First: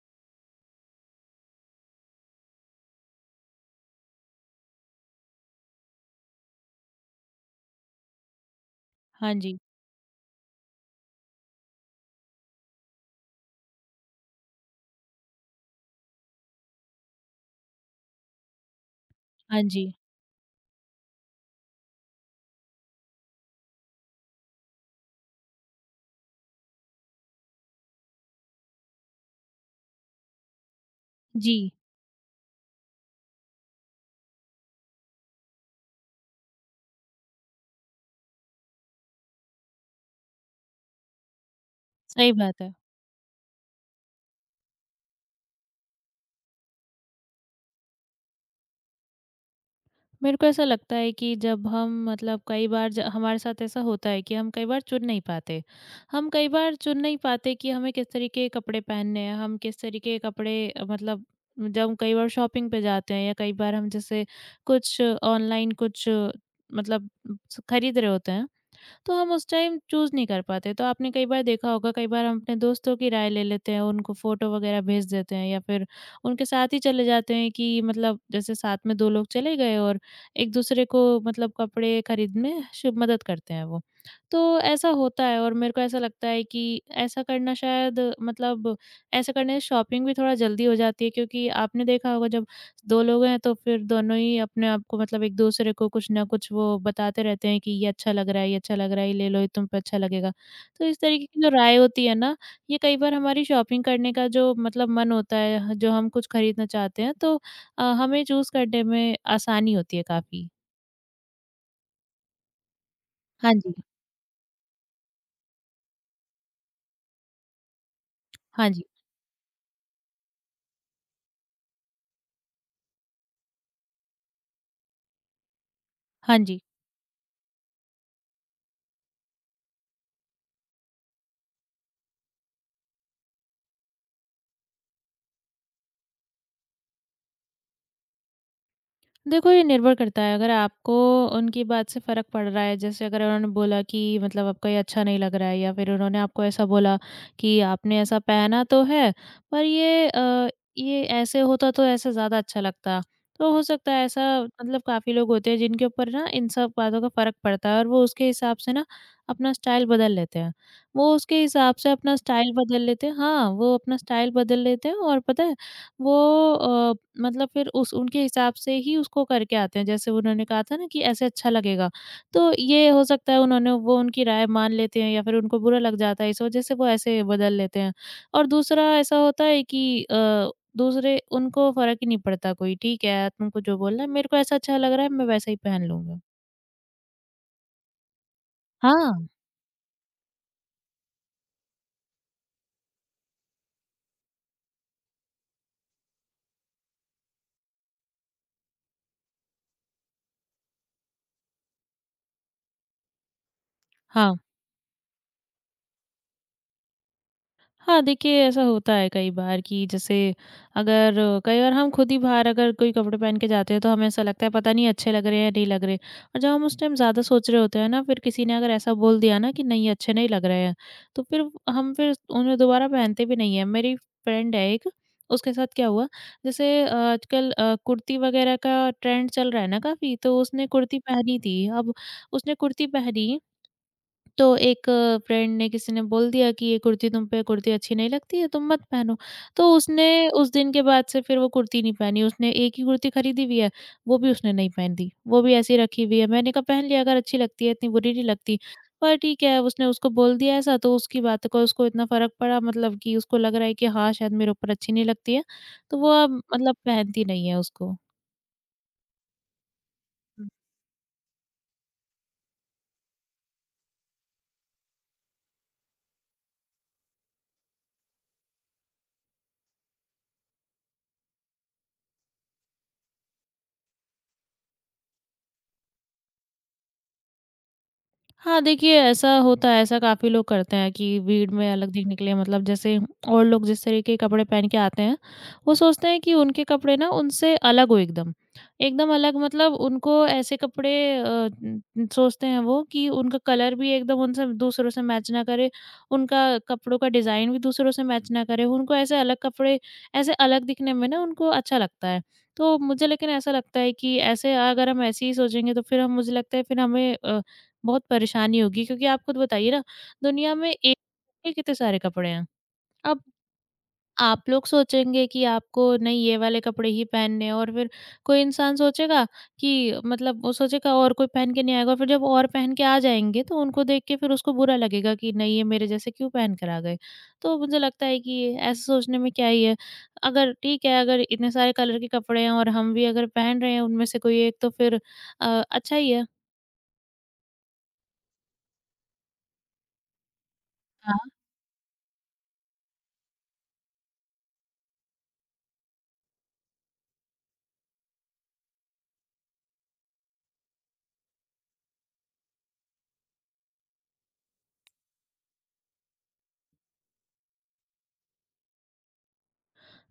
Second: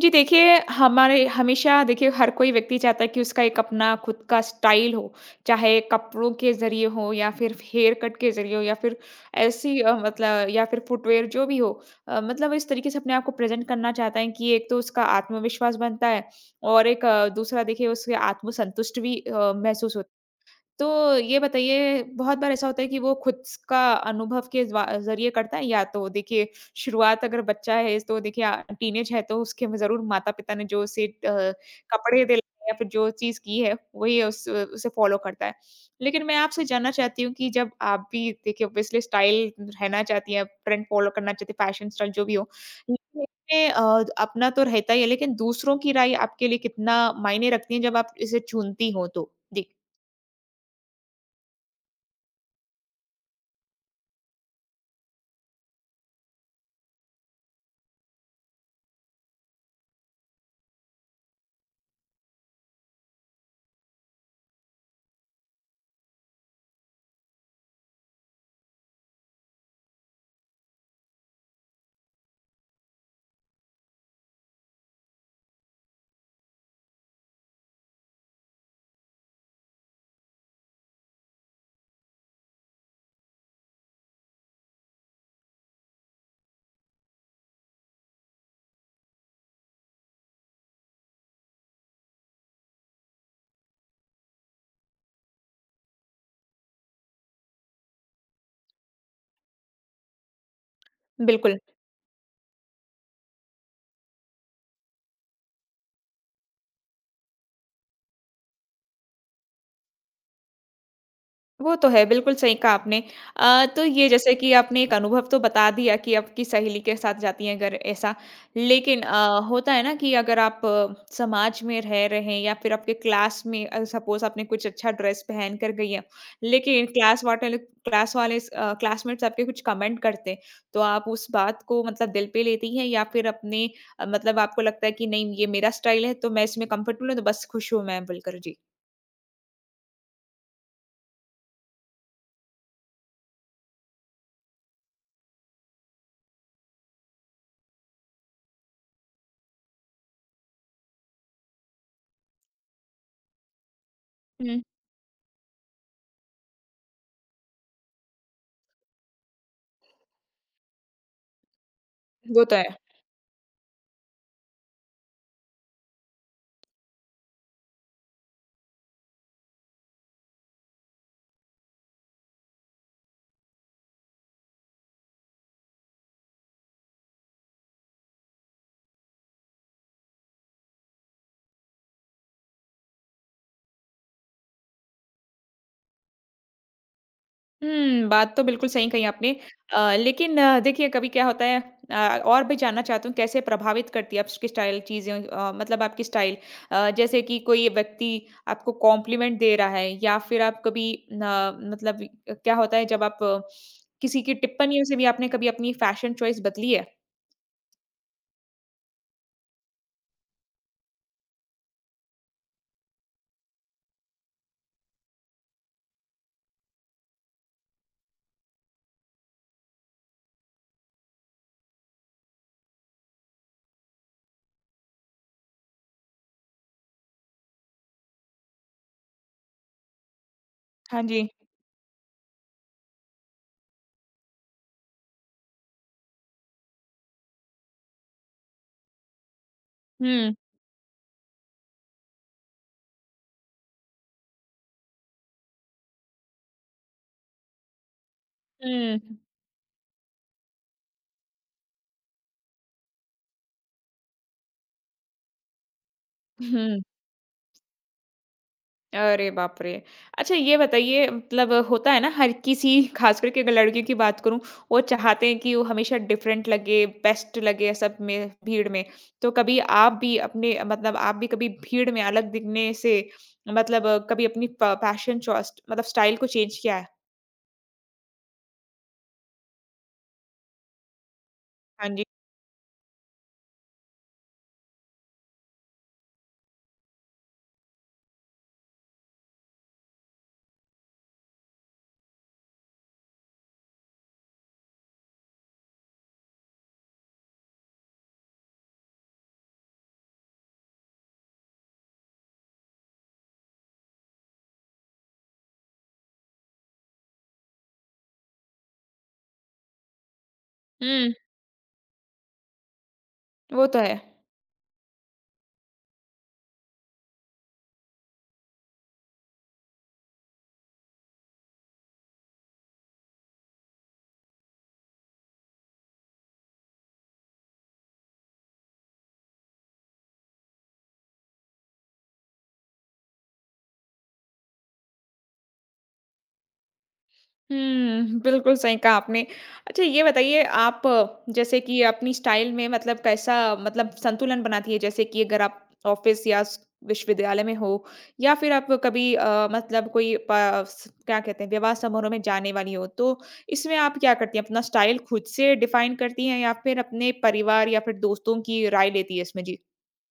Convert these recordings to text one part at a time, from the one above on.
जी देखिए, हमारे हमेशा देखिए हर कोई व्यक्ति चाहता है कि उसका एक अपना खुद का स्टाइल हो, चाहे कपड़ों के ज़रिए हो या फिर हेयर कट के ज़रिए हो या फिर हाँ जी। ऐसी मतलब या फिर फुटवियर जो भी हो। मतलब इस तरीके से अपने आप को प्रेज़ेंट करना चाहता है कि एक तो उसका आत्मविश्वास बनता है और एक दूसरा देखिए उससे आत्मसंतुष्ट भी हाँ जी। महसूस होता है। तो ये बताइए बहुत बार ऐसा होता है कि वो खुद स का अनुभव के ज़्वा ज़रिए करता है या तो देखिए शुरुआत अगर बच्चा है तो देखिए टीनेज है तो उसके में ज़रूर माता-पिता ने जो उसे जी, कपड़े दिलाए या फिर जो चीज़ की है वही उस उसे फ़ॉलो करता है। लेकिन मैं आपसे जानना चाहती हूँ कि जब आप भी देखिए ऑब्वियसली स्टाइल रहना चाहती हैं, ट्रेंड फ़ॉलो करना चाहती हैं, फैशन स्टाइल जो सही भी हो। बात है। लेकिन इसमें अपना तो रहता ही है लेकिन दूसरों की राय आपके लिए कितना मायने रखती है जब आप इसे चुनती हो तो? जी, मेरे को ऐसा लगता है कि जब हम, मतलब कई बार ज हमारे साथ ऐसा होता है कि हम कई बार चुन नहीं पाते। हम कई बार चुन नहीं पाते कि हमें किस तरीके के कपड़े पहनने हैं, हम किस तरीके के कपड़े, मतलब जब हम कई बार शॉपिंग पे जाते हैं, या कई बार हम जैसे कुछ ऑनलाइन कुछ, मतलब स खरीद रहे होते हैं, तो हम उस टाइम चूज़ नहीं कर पाते। तो आपने कई बार देखा होगा, कई बार हम अपने दोस्तों की राय ले लेते हैं, उनको फ़ोटो वग़ैरह भेज देते हैं या फिर उनके साथ ही चले जाते हैं कि, मतलब जैसे साथ में 2 लोग चले गए और एक-दूसरे को, मतलब कपड़े खरीद में श मदद करते हैं वो। तो ऐसा होता है और मेरे को ऐसा लगता है कि ऐसा करना शायद, मतलब ऐसा करने से शॉपिंग भी थोड़ा जल्दी हो जाती है, क्योंकि आपने देखा होगा जब 2 लोग हैं तो फिर दोनों ही अपने आप को, मतलब एक-दूसरे को कुछ ना कुछ वो बताते रहते हैं कि ये अच्छा लग रहा है, ये अच्छा लग रहा है, ये ले लो, ये तुम पे अच्छा लगेगा। तो इस तरीके की जो बिल्कुल। राय होती है ना, ये कई बार हमारी शॉपिंग करने का जो, मतलब मन होता है, ह जो हम कुछ खरीदना चाहते हैं, तो हमें चूज़ करने में आसानी होती है काफ़ी। वो तो है, बिल्कुल सही कहा आपने। हाँ जी। तो ये जैसे कि आपने एक अनुभव तो बता दिया कि आपकी सहेली के साथ जाती हैं अगर ऐसा। हाँ जी। लेकिन होता है ना कि अगर आप समाज में रह रहे हैं या फिर आपके क्लास में सपोज़ आपने कुछ अच्छा ड्रेस पहन कर गई हैं, हाँ जी। लेकिन क्लास वाले क्लासमेट्स आपके कुछ कमेंट करते हैं, तो आप उस बात को मतलब दिल पे लेती हैं या फिर अपने मतलब आपको लगता है कि नहीं ये मेरा स्टाइल है तो मैं इसमें कम्फर्टेबल हूँ तो बस खुश हूँ मैं बोलकर? जी। देखो, ये निर्भर करता है। अगर आपको उनकी बात से फ़र्क पड़ रहा है, जैसे अगर उन्होंने बोला कि, मतलब आपको ये अच्छा नहीं लग रहा है, या फिर उन्होंने आपको ऐसा बोला कि आपने ऐसा पहना तो है, पर ये ऐसे होता तो ऐसे ज़्यादा अच्छा लगता। तो हो सकता है ऐसा, हुँ। मतलब काफ़ी लोग होते हैं जिनके ऊपर ना इन सब बातों का फ़र्क पड़ता है, और वो उसके हिसाब से ना अपना स्टाइल बदल लेते हैं। वो उसके हिसाब से अपना वो स्टाइल तो है। बदल लेते हैं, हाँ, वो अपना स्टाइल बदल लेते हैं। और पता है वो, अ, मतलब फिर उस उनके हिसाब से ही उसको करके आते हैं। जैसे उन्होंने कहा था ना कि ऐसे अच्छा लगेगा, तो ये हो सकता है उन्होंने वो उनकी राय मान लेते हैं, या फिर उनको बुरा लग जाता है, इस वजह से वो ऐसे बदल लेते हैं। और दूसरा ऐसा होता है कि, दूसरे उनको फ़र्क ही नहीं पड़ता कोई, ठीक है, तुमको जो बोलना है, मेरे को ऐसा अच्छा लग रहा है, मैं वैसा ही पहन लूँगा। हुँ, बात तो बिल्कुल सही कही हाँ। आपने। लेकिन देखिए कभी क्या होता है और भी जानना चाहती हूँ कैसे प्रभावित करती है आपकी स्टाइल चीज़ें मतलब आपकी स्टाइल जैसे कि कोई व्यक्ति आपको कॉम्प्लीमेंट दे रहा है या फिर आप कभी न मतलब क्या होता है जब आप किसी की हाँ। टिप्पणियों से भी आपने कभी अपनी फैशन चॉइस बदली है? हाँ, देखिए ऐसा होता है कई बार कि जैसे, अगर कई बार हम खुद ही बाहर अगर कोई कपड़े पहन के जाते हैं, तो हमें ऐसा लगता है पता नहीं अच्छे लग रहे हैं या नहीं लग रहे, और जब हम उस टाइम ज़्यादा सोच रहे होते हैं ना, फिर किसी ने अगर ऐसा बोल दिया ना कि नहीं अच्छे नहीं लग रहे हैं, तो फिर हम फिर उन्हें दोबारा पहनते भी नहीं है। मेरी फ्रेंड है एक, उसके साथ क्या हुआ, जैसे आजकल कुर्ती वगैरह का ट्रेंड चल रहा है ना काफ़ी, तो उसने कुर्ती हाँ जी। पहनी थी। अब उसने कुर्ती पहनी, तो एक फ्रेंड ने, किसी ने बोल दिया कि ये कुर्ती तुम पे, कुर्ती अच्छी नहीं लगती है, तुम मत पहनो। तो उसने हुँ, उस दिन के बाद से फिर वो कुर्ती नहीं पहनी, उसने एक ही कुर्ती खरीदी हुई है, वो भी उसने नहीं पहन दी, वो भी ऐसी रखी हुई है। मैंने कहा पहन लिया, अगर अच्छी लगती है, इतनी बुरी नहीं लगती। हुँ, पर ठीक है, उसने उसको बोल दिया ऐसा तो उसकी बात को, उसको इतना फ़र्क पड़ा, मतलब कि उसको लग रहा है कि हाँ, शायद मेरे ऊपर अच्छी नहीं लगती है, तो वो अब, मतलब हुँ। पहनती नहीं है उसको। अरे बाप रे! अच्छा ये बताइए मतलब होता है ना हर किसी ख़ास करके अगर लड़कियों की बात करूँ, वो चाहते हैं कि वो हमेशा डिफरेंट लगे, बेस्ट लगे सब में भीड़ में। तो कभी आप भी अपने मतलब आप भी कभी भीड़ में अलग दिखने से मतलब कभी अपनी फ फैशन चॉइस मतलब स्टाइल को चेंज किया है? हाँ, देखिए ऐसा होता है, ऐसा काफ़ी लोग करते हैं कि भीड़ में हाँ अलग जी। दिखने के लिए, मतलब जैसे और लोग जिस तरीके के कपड़े पहन के आते हैं, वो सोचते हैं कि उनके कपड़े ना उनसे अलग हो एकदम। एकदम अलग, मतलब उनको ऐसे कपड़े, सोचते हैं वो कि उनका कलर भी एकदम उनसे, दूसरों से मैच ना करे, उनका कपड़ों का डिज़ाइन भी दूसरों से मैच ना करे। उनको ऐसे अलग कपड़े, ऐसे अलग दिखने में ना उनको अच्छा लगता है। तो मुझे लेकिन ऐसा लगता है कि ऐसे, अगर हम ऐसे ही सोचेंगे, तो फिर हम, मुझे लगता है फिर हमें बहुत परेशानी होगी, क्योंकि आप खुद बताइए ना दुनिया में एक हुँ, के कितने सारे कपड़े हैं। अब वो तो है। आप लोग सोचेंगे कि आपको नहीं ये वाले कपड़े ही पहनने हैं, और फिर कोई इंसान सोचेगा कि, मतलब वो सोचेगा और कोई पहन के नहीं आएगा, और फिर जब और पहन के आ जाएंगे तो उनको देख के फिर उसको बुरा लगेगा कि नहीं, ये मेरे जैसे क्यों पहन कर आ गए। तो मुझे लगता है कि ऐसे सोचने में क्या ही है, अगर ठीक है, अगर इतने सारे कलर के कपड़े हैं और हम भी अगर पहन रहे हैं उनमें से कोई एक, तो फिर अच्छा ही है। हुँ, बिल्कुल सही कहा आपने। अच्छा ये बताइए आप जैसे कि अपनी स्टाइल में मतलब कैसा मतलब संतुलन बनाती है? जैसे कि अगर आप ऑफ़िस या स विश्वविद्यालय में हो या फिर आप कभी मतलब कोई प स क्या कहते हैं विवाह समारोह में जाने वाली हो, तो इसमें आप क्या करती हैं? अपना स्टाइल खुद से डिफ़ाइन करती हैं या फिर अपने परिवार या फिर दोस्तों की राय लेती है इसमें? जी।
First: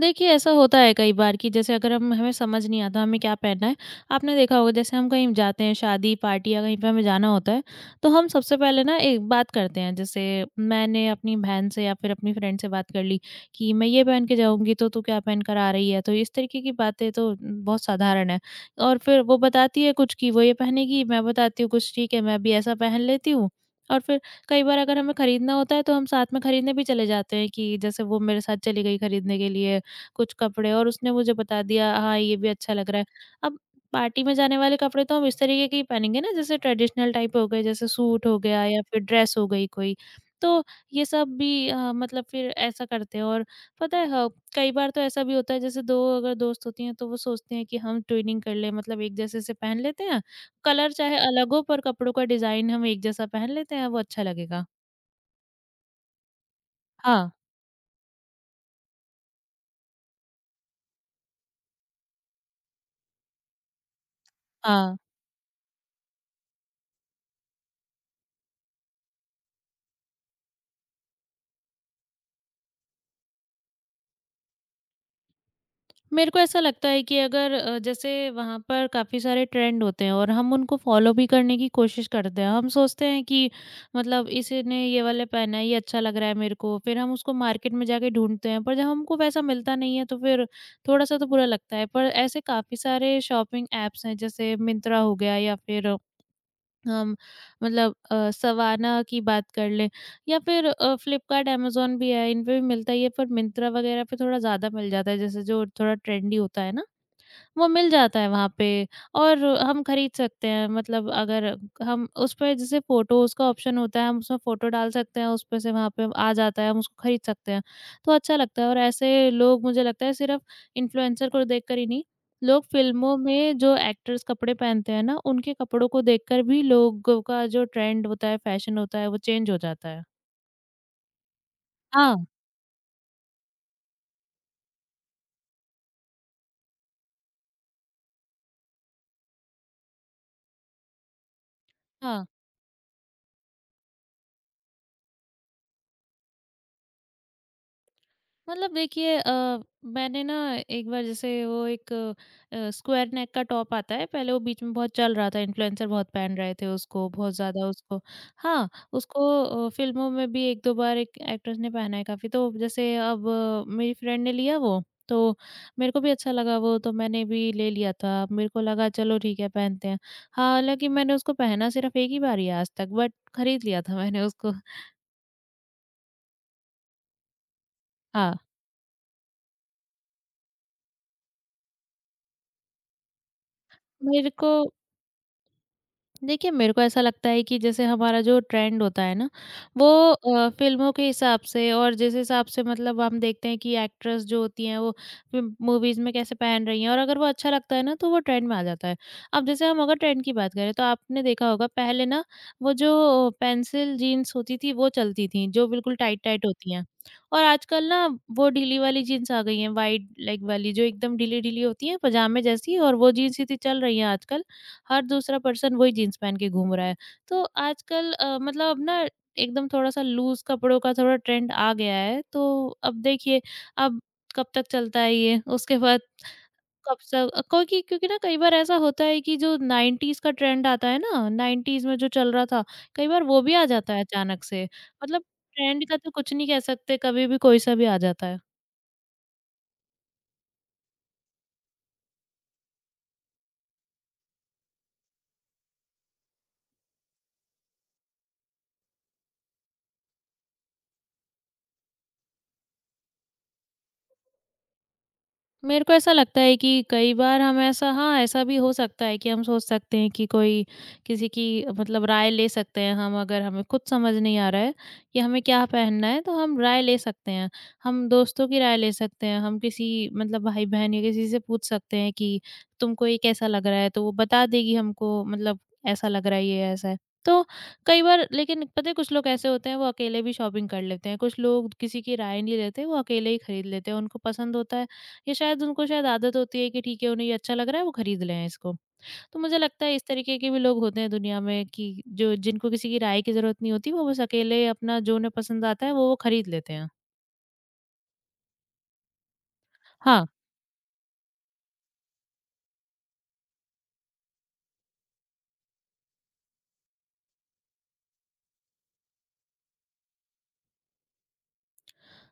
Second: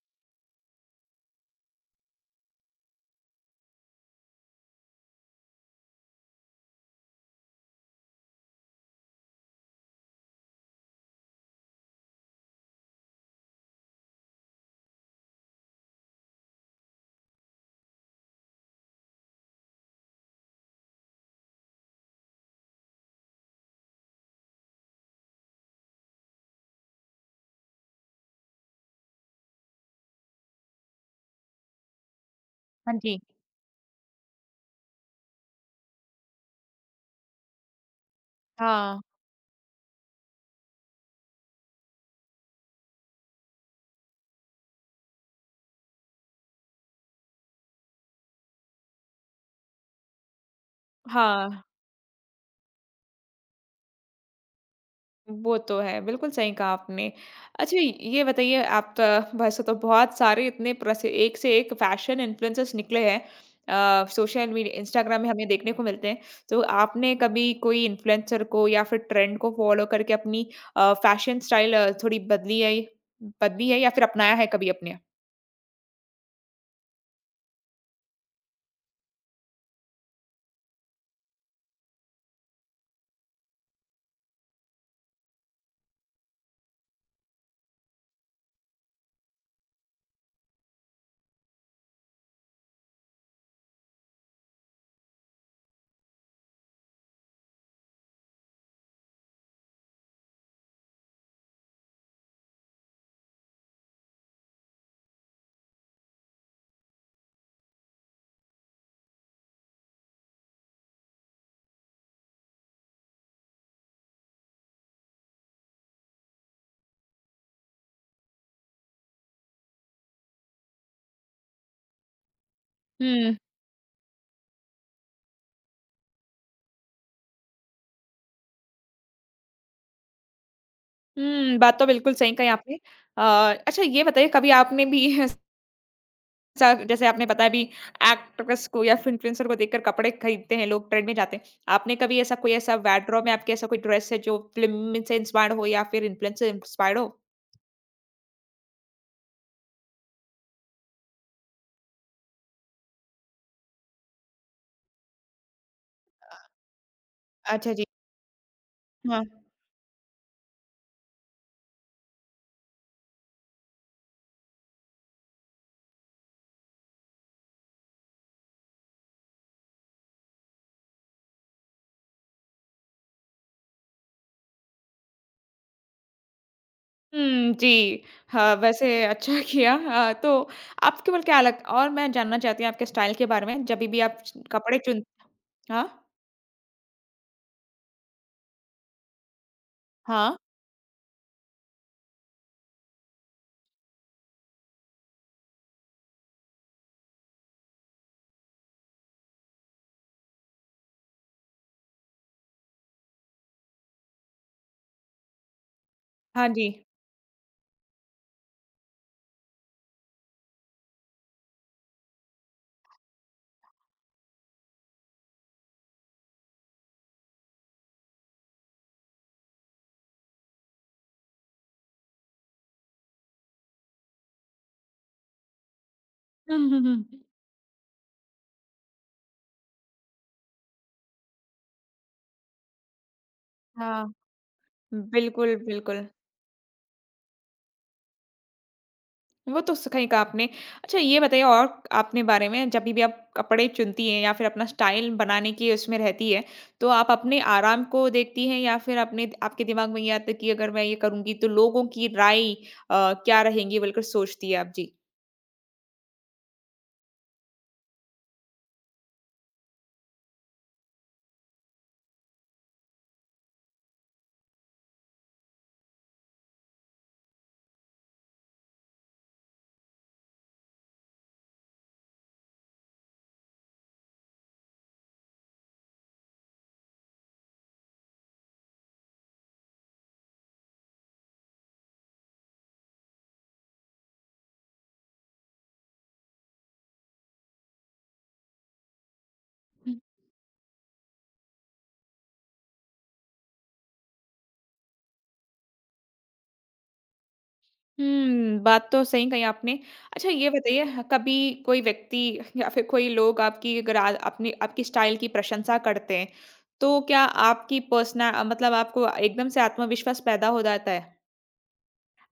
देखिए, ऐसा होता है कई बार कि जैसे अगर हम हमें समझ नहीं आता हमें क्या पहनना है। आपने देखा होगा, जैसे हम कहीं जाते हैं शादी, पार्टी, या कहीं पे हमें जाना होता है, तो हम सबसे पहले ना एक बात करते हैं। जैसे मैंने अपनी बहन से या फिर अपनी फ्रेंड से बात कर ली कि मैं ये पहन के जाऊँगी, तो तू क्या पहन कर आ रही है? तो इस तरीके की बातें तो बहुत साधारण है। और फिर वो बताती है कुछ कि वो ये पहनेगी, मैं बताती हूँ कुछ, ठीक है मैं भी ऐसा पहन लेती हूँ। और फिर कई बार अगर हमें खरीदना होता है, तो हम साथ में खरीदने भी चले जाते हैं कि जैसे वो मेरे साथ चली गई खरीदने के लिए कुछ कपड़े, और उसने मुझे बता दिया, हाँ, ये भी अच्छा लग हाँ रहा है। जी। अब पार्टी में जाने वाले कपड़े तो हम इस तरीके के ही पहनेंगे ना, जैसे ट्रेडिशनल टाइप हो गए, जैसे सूट हो गया या हाँ। फिर ड्रेस हो गई कोई। तो ये सब भी, मतलब फिर ऐसा करते हैं। और पता है, ह कई बार तो ऐसा भी होता है जैसे 2 अगर दोस्त होती हैं, तो वो सोचते हैं कि हम ट्विनिंग कर लें, मतलब एक जैसे से पहन लेते हैं। कलर चाहे अलग हाँ। हो, पर कपड़ों का डिज़ाइन हम एक जैसा पहन लेते हैं, वो अच्छा लगेगा। वो तो है, बिल्कुल सही कहा आपने। हाँ, अच्छा ये बताइए आप त वैसे तो बहुत सारे इतने प्रसि एक से एक फैशन इन्फ्लुएंसर्स निकले हैं। सोशल मीडिया हाँ। इंस्टाग्राम में हमें देखने को मिलते हैं। तो आपने कभी कोई इन्फ्लुएंसर को या फिर ट्रेंड को फ़ॉलो करके अपनी फैशन स्टाइल थोड़ी बदली है या फिर अपनाया है कभी अपने? मेरे को ऐसा लगता है कि अगर, जैसे वहाँ पर काफ़ी सारे ट्रेंड होते हैं, और हम उनको फॉलो भी करने की कोशिश करते हैं। हम सोचते हैं कि, मतलब इसने ये वाला पहना है, ये अच्छा लग रहा है मेरे को। फिर हम उसको मार्केट में जाके ढूँढते हैं, पर जब हमको वैसा मिलता नहीं है, तो फिर थोड़ा-सा तो बुरा लगता है। पर ऐसे काफ़ी सारे शॉपिंग ऐप्स हैं, जैसे मिंत्रा हो गया, या फिर हम, मतलब सवाना की बात कर लें, या फिर फ्लिपकार्ट, अमेज़न भी है, इन पे भी मिलता ही है, पर मिंत्रा वगैरह पे थोड़ा ज़्यादा मिल जाता है, जैसे जो थोड़ा ट्रेंडी होता है ना, वो मिल जाता है वहाँ पे। और हम खरीद सकते हैं, मतलब अगर हम उस पे जैसे, फ़ोटोज़ का ऑप्शन होता है, हम उसमें फ़ोटो डाल सकते हैं, उसपे से वहाँ पे आ जाता है, हम उसको खरीद सकते हैं। तो अच्छा लगता है। और ऐसे लोग, मुझे लगता है सिर्फ़ इन्फ्लुएंसर को देखकर ही नहीं, लोग फ़िल्मों हुँ। में जो एक्टर्स कपड़े पहनते हैं ना, उनके कपड़ों को देखकर भी लोगों का जो ट्रेंड होता है, फ़ैशन होता है, वो चेंज हो जाता है। हुँ, बात तो बिल्कुल हाँ, सही कही आपने। अ, अच्छा ये बताइए कभी आपने भी सा जैसे आपने बताया अभी एक्ट्रेस को या इन्फ्लुएंसर को देखकर कपड़े खरीदते हैं लोग, ट्रेंड में जाते हैं। आपने कभी हाँ। ऐसा कोई ऐसा वार्डरोब में आपके ऐसा कोई ड्रेस है जो फ़िल्म से इंस्पायर्ड हो या फिर इन्फ्लुएंस से इंस्पायर्ड हो? मतलब देखिए, मैंने ना एक बार, जैसे वो एक स्क्वायर नेक का टॉप आता है, पहले वो बीच में बहुत चल रहा था, इन्फ्लुएंसर बहुत पहन रहे थे उसको, बहुत ज़्यादा अच्छा जी, उसको, हाँ हाँ। उसको, फिल्मों में भी एक दो बार एक एक्ट्रेस ने पहना है काफ़ी, तो जैसे अब मेरी फ्रेंड ने लिया वो, तो मेरे को भी अच्छा लगा वो, तो मैंने भी ले लिया था, मेरे को लगा चलो ठीक है पहनते हैं। हालांकि मैंने उसको पहना सिर्फ एक ही बार ही है आज तक, बट खरीद लिया था मैंने उसको। हुँ, जी। हाँ। हाँ, वैसे अच्छा किया। तो आपके ऊपर क्या लग और मैं जानना चाहती हूँ आपके स्टाइल के बारे में, जभी भी आप मेरे को कपड़े चुन हाँ? देखिए, मेरे को ऐसा लगता है कि जैसे हमारा जो ट्रेंड होता है ना, वो हाँ। फ़िल्मों के हिसाब से, और जिस हिसाब से, मतलब हम देखते हैं कि एक्ट्रेस जो होती हैं, वो फ़िल्म मूवीज़ में कैसे पहन रही हैं, और अगर वो अच्छा लगता है ना, तो वो ट्रेंड में आ जाता है। अब जैसे हम अगर ट्रेंड की बात करें, तो आपने देखा होगा पहले ना, वो जो पेंसिल जीन्स होती थी, वो चलती थीं, जो बिल्कुल टाइट-टाइट हाँ जी। होती हैं। और आजकल ना, वो ढीली वाली जीन्स आ गई हैं, वाइड लेग वाली, जो एकदम ढीली-ढीली होती हैं, पजामे जैसी। और वो जीन्स ही तो चल रही हैं आजकल। हर दूसरा पर्सन वही जीन्स पहन के घूम रहा है। तो आजकल मतलब अब ना एकदम थोड़ा-सा लूज़ कपड़ों का थोड़ा ट्रेंड आ गया है। तो अब देखिए। अब कब तक चलता है ये, उसके बाद हुँ, हुँ, कब से हुँ। क्योंकि क्योंकि ना कई बार ऐसा होता है कि जो 90s का ट्रेंड आता है ना, 90s में जो चल रहा था, कई बार वो भी आ जाता है हाँ। अचानक से। मतलब बिल्कुल, ट्रेंड का बिल्कुल। तो कुछ नहीं कह सकते, कभी भी कोई-सा भी आ जाता है। वो तो सही कहा आपने। अच्छा ये बताइए और आपने बारे में जब भी आप कपड़े चुनती हैं या फिर अपना स्टाइल बनाने की उसमें रहती है, तो आप अपने आराम को देखती हैं या फिर अपने आपके दिमाग में ये आता है कि अगर मैं ये करूँगी तो लोगों की राय क्या रहेंगी बोलकर सोचती है आप? जी। मेरे को ऐसा लगता है कि कई बार हम ऐसा हाँ, ऐसा भी हो सकता है कि हम सोच सकते हैं कि कोई किसी की मतलब राय ले सकते हैं हम, अगर हमें खुद समझ नहीं आ रहा है कि हमें क्या पहनना है, तो हम राय ले सकते हैं। हम दोस्तों की राय ले सकते हैं, हम किसी मतलब भाई-बहन या किसी से पूछ सकते हैं कि तुमको ये कैसा लग रहा है? तो वो बता देगी हमको मतलब ऐसा लग रहा है, ये ऐसा है। तो कई बार, लेकिन पता है, कुछ लोग ऐसे होते हैं, वो अकेले भी शॉपिंग कर लेते हैं। कुछ लोग किसी की राय नहीं लेते, वो अकेले ही खरीद लेते हैं। उनको पसंद होता है, ये शायद उनको शायद आदत होती है कि ठीक है, उन्हें ये अच्छा लग रहा है, वो खरीद लें इसको। तो मुझे लगता है, इस तरीके के भी लोग होते हैं दुनिया में कि जो जिनको किसी की राय की ज़रूरत नहीं होती, वो बस अकेले अपना जो उन्हें पसंद आता है वो खरीद लेते हैं। हुँ, बात तो सही कही आपने। हाँ, अच्छा ये बताइए ह कभी कोई व्यक्ति या फिर कोई लोग आपकी अगर आ अपनी आपकी स्टाइल की प्रशंसा करते हैं, तो क्या आपकी पर्सना मतलब आपको एकदम से आत्मविश्वास पैदा हो जाता है?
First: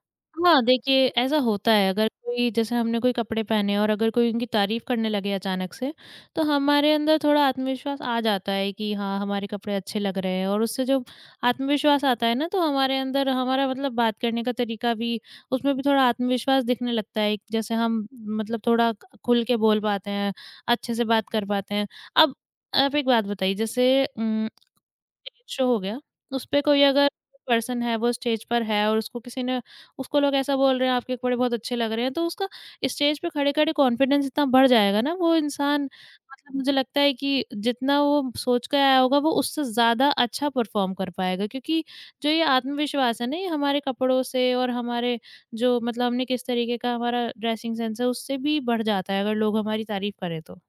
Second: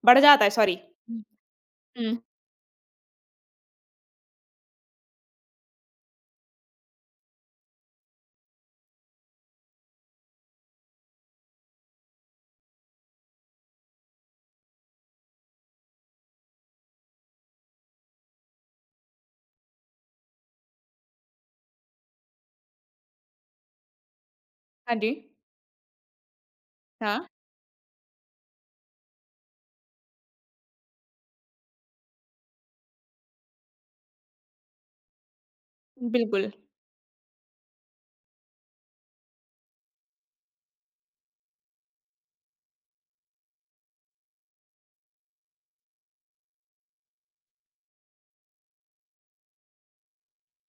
बढ़ जाता है, हाँ, सॉरी। देखिए, हुँ। ऐसा होता है, अगर हुँ। कोई, जैसे हमने कोई कपड़े पहने और अगर कोई उनकी तारीफ़ करने लगे अचानक से, तो हमारे अंदर थोड़ा आत्मविश्वास आ जाता है कि हाँ, हमारे कपड़े अच्छे लग रहे हैं और उससे जो आत्मविश्वास आता है ना, तो हमारे अंदर हमारा, मतलब बात करने का तरीका भी, उसमें भी थोड़ा आत्मविश्वास दिखने लगता है। जैसे हम, मतलब थोड़ा खुल के बोल पाते हैं, अच्छे से बात कर पाते हैं। अब आप एक बात बताइए, जैसे हाँ जी। स्टेज शो हो गया, उसपे कोई अगर हाँ, पर्सन है, वो स्टेज पर है और उसको किसी ने उसको लोग ऐसा बोल रहे हैं, आपके कपड़े बहुत अच्छे लग रहे हैं, तो उसका स्टेज पे खड़े-खड़े कॉन्फिडेंस इतना बढ़ जाएगा ना, वो इंसान बिल्कुल। मतलब, मुझे लगता है कि जितना वो सोच के आया होगा, वो उससे ज़्यादा अच्छा परफ़ॉर्म कर पाएगा, क्योंकि जो ये आत्मविश्वास है ना, ये हमारे कपड़ों से और हमारे जो मतलब हमने किस तरीके का हमारा ड्रेसिंग सेंस है, उससे भी बढ़ जाता है, अगर लोग हमारी तारीफ़ करें तो।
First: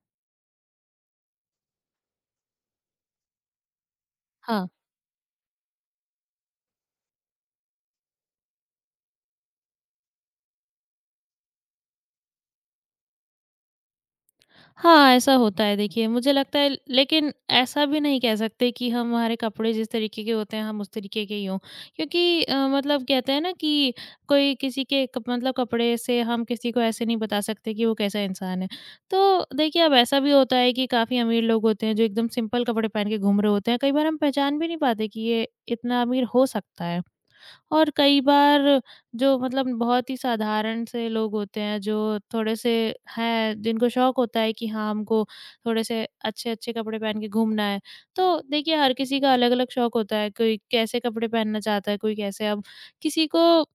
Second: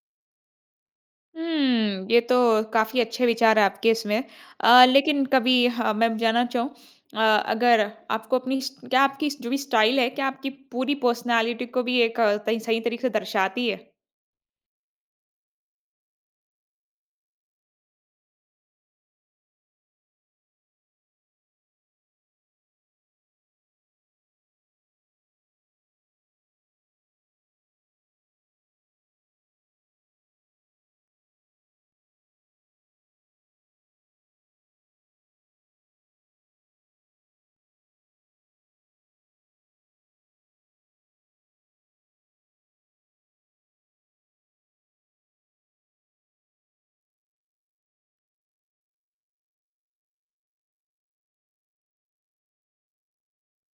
हुँ, ये तो काफ़ी अच्छे विचार हैं आपके इसमें। हाँ। लेकिन कभी मैं जानना चाहूँ अ, अगर आपको अपनी स्ट क्या आपकी जो भी स्टाइल है, क्या आपकी पूरी पर्सनैलिटी को भी एक सही सही तरीके से दर्शाती है? हाँ, ऐसा होता है देखिए, मुझे लगता है, लेकिन ऐसा भी नहीं कह सकते कि हमारे कपड़े जिस तरीके के होते हैं, हम उस तरीके के ही हों। क्योंकि मतलब कहते हैं ना कि कोई किसी के क मतलब कपड़े से हम किसी को ऐसे नहीं बता सकते कि वो कैसा इंसान है। तो देखिए, अब ऐसा भी होता है कि काफ़ी अमीर लोग होते हैं, जो एकदम सिंपल कपड़े पहन के घूम रहे होते हैं। कई बार हम पहचान भी नहीं पाते कि ये इतना अमीर हो सकता है। और कई बार जो मतलब बहुत ही साधारण से लोग होते हैं, जो थोड़े से हैं, जिनको शौक होता है कि हाँ, हमको थोड़े से अच्छे-अच्छे कपड़े पहन के घूमना है। तो देखिए, हर किसी का अलग-अलग शौक होता है, कोई कैसे कपड़े पहनना चाहता है, कोई कैसे, अब किसी को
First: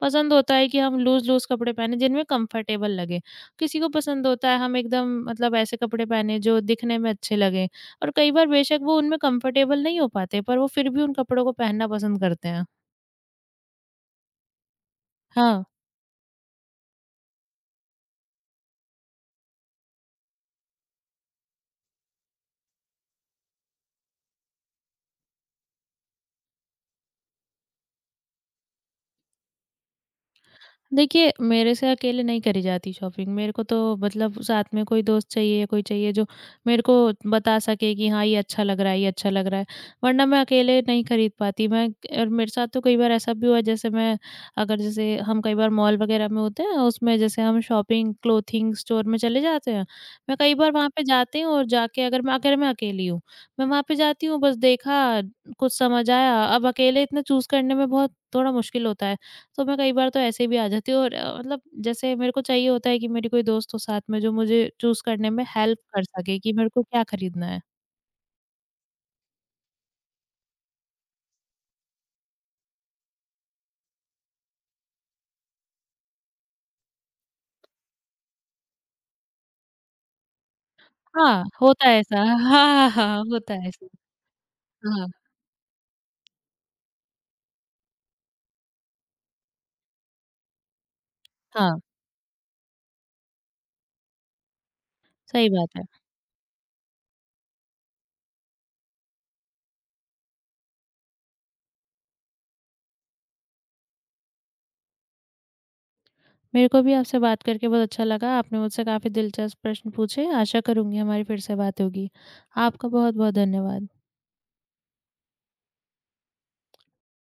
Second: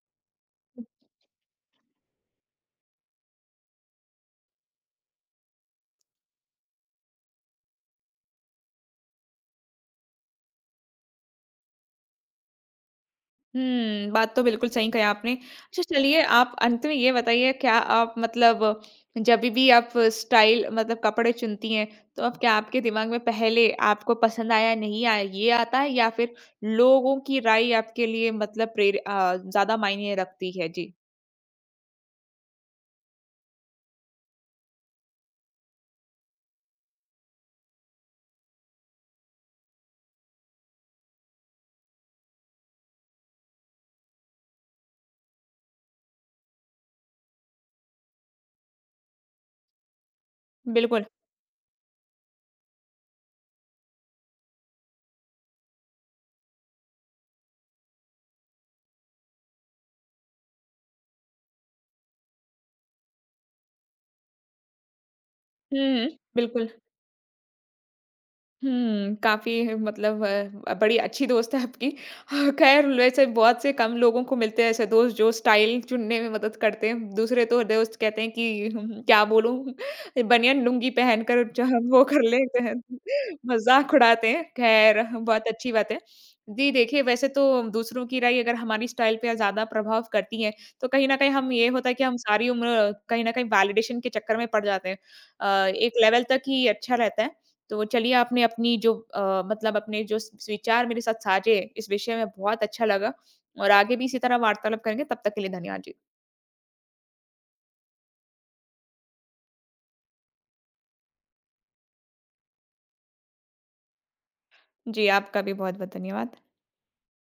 पसंद होता है कि हम लूज़-लूज़ कपड़े पहने, जिनमें कंफर्टेबल लगे। किसी को पसंद होता है, हम एकदम मतलब ऐसे कपड़े पहने जो दिखने में अच्छे लगें और कई बार बेशक वो उनमें कंफर्टेबल नहीं हो पाते, पर वो फिर भी उन कपड़ों को पहनना पसंद करते हैं। हुँ, बात तो बिल्कुल सही कही आपने। हाँ। अच्छा चलिए आप अंत में ये बताइए क्या आप मतलब जभी भी आप स्टाइल मतलब कपड़े चुनती हैं, तो अब क्या आपके दिमाग में पहले आपको पसंद आया नहीं आया ये आता है या फिर लोगों की राय आपके लिए मतलब ज़्यादा मायने रखती है? जी, देखिए, मेरे से अकेले नहीं करी जाती शॉपिंग। मेरे को तो मतलब साथ में कोई दोस्त चाहिए, कोई चाहिए जो मेरे को बता सके कि हाँ, ये अच्छा लग रहा है, ये अच्छा लग रहा है। वरना मैं अकेले नहीं खरीद पाती। मैं और मेरे साथ तो कई बार ऐसा भी हुआ है, जैसे मैं अगर जैसे हम कई बार मॉल वगैरह में होते हैं, उसमें जैसे हम शॉपिंग क्लोथिंग स्टोर में चले जाते हैं। मैं कई बार वहाँ पे बिल्कुल। जाती हूँ और जाके, अगर मैं अकेली हूँ, मैं वहाँ पे जाती हूँ, बस देखा, कुछ समझ आया। अब अकेले इतना चूज़ करने में बहुत थोड़ा मुश्किल होता है। तो मैं कई बार तो ऐसे भी आ जाती हूँ और मतलब जैसे मेरे को चाहिए होता है कि मेरी कोई दोस्त हो साथ में, जो मुझे चूज़ करने में हुँ, हेल्प कर हुँ, सके कि बिल्कुल। मेरे को क्या खरीदना है। हुँ, काफ़ी मतलब बड़ी अच्छी दोस्त है आपकी। ख़ैर वैसे बहुत से कम लोगों को मिलते हैं ऐसे दोस्त जो स्टाइल चुनने में मदद करते हैं। दूसरे तो दोस्त कहते हैं कि हुँ, क्या बोलूँ बनियान लुंगी पहनकर हाँ, जहाँ होता है वो कर ऐसा। हाँ, लेते हैं, हाँ, हाँ, हाँ, होता है ऐसा। मज़ाक उड़ाते हैं। ख़ैर हाँ, बहुत अच्छी बात है। जी देखिए, वैसे तो दूसरों की राय अगर हमारी स्टाइल पे ज़्यादा प्रभाव करती है, तो कहीं न कहीं हम ये हाँ, होता है कि हम सारी उम्र कहीं न कहीं वैलिडेशन के चक्कर में पड़ जाते हैं। सही बात है। एक लेवल तक ही अच्छा रहता है। तो चलिए आपने अपनी जो मतलब अपने जो स विचार मेरे साथ साझे इस विषय में बहुत अच्छा लगा और आगे भी इसी तरह वार्तालाप करेंगे, तब तक के लिए धन्यवाद जी। मेरे को भी आपसे बात करके बहुत अच्छा लगा। आपने मुझसे काफ़ी दिलचस्प प्रश्न पूछे। आशा करूँगी हमारी फिर से बात होगी। आपका बहुत-बहुत धन्यवाद। जी, आपका भी बहुत-बहुत धन्यवाद।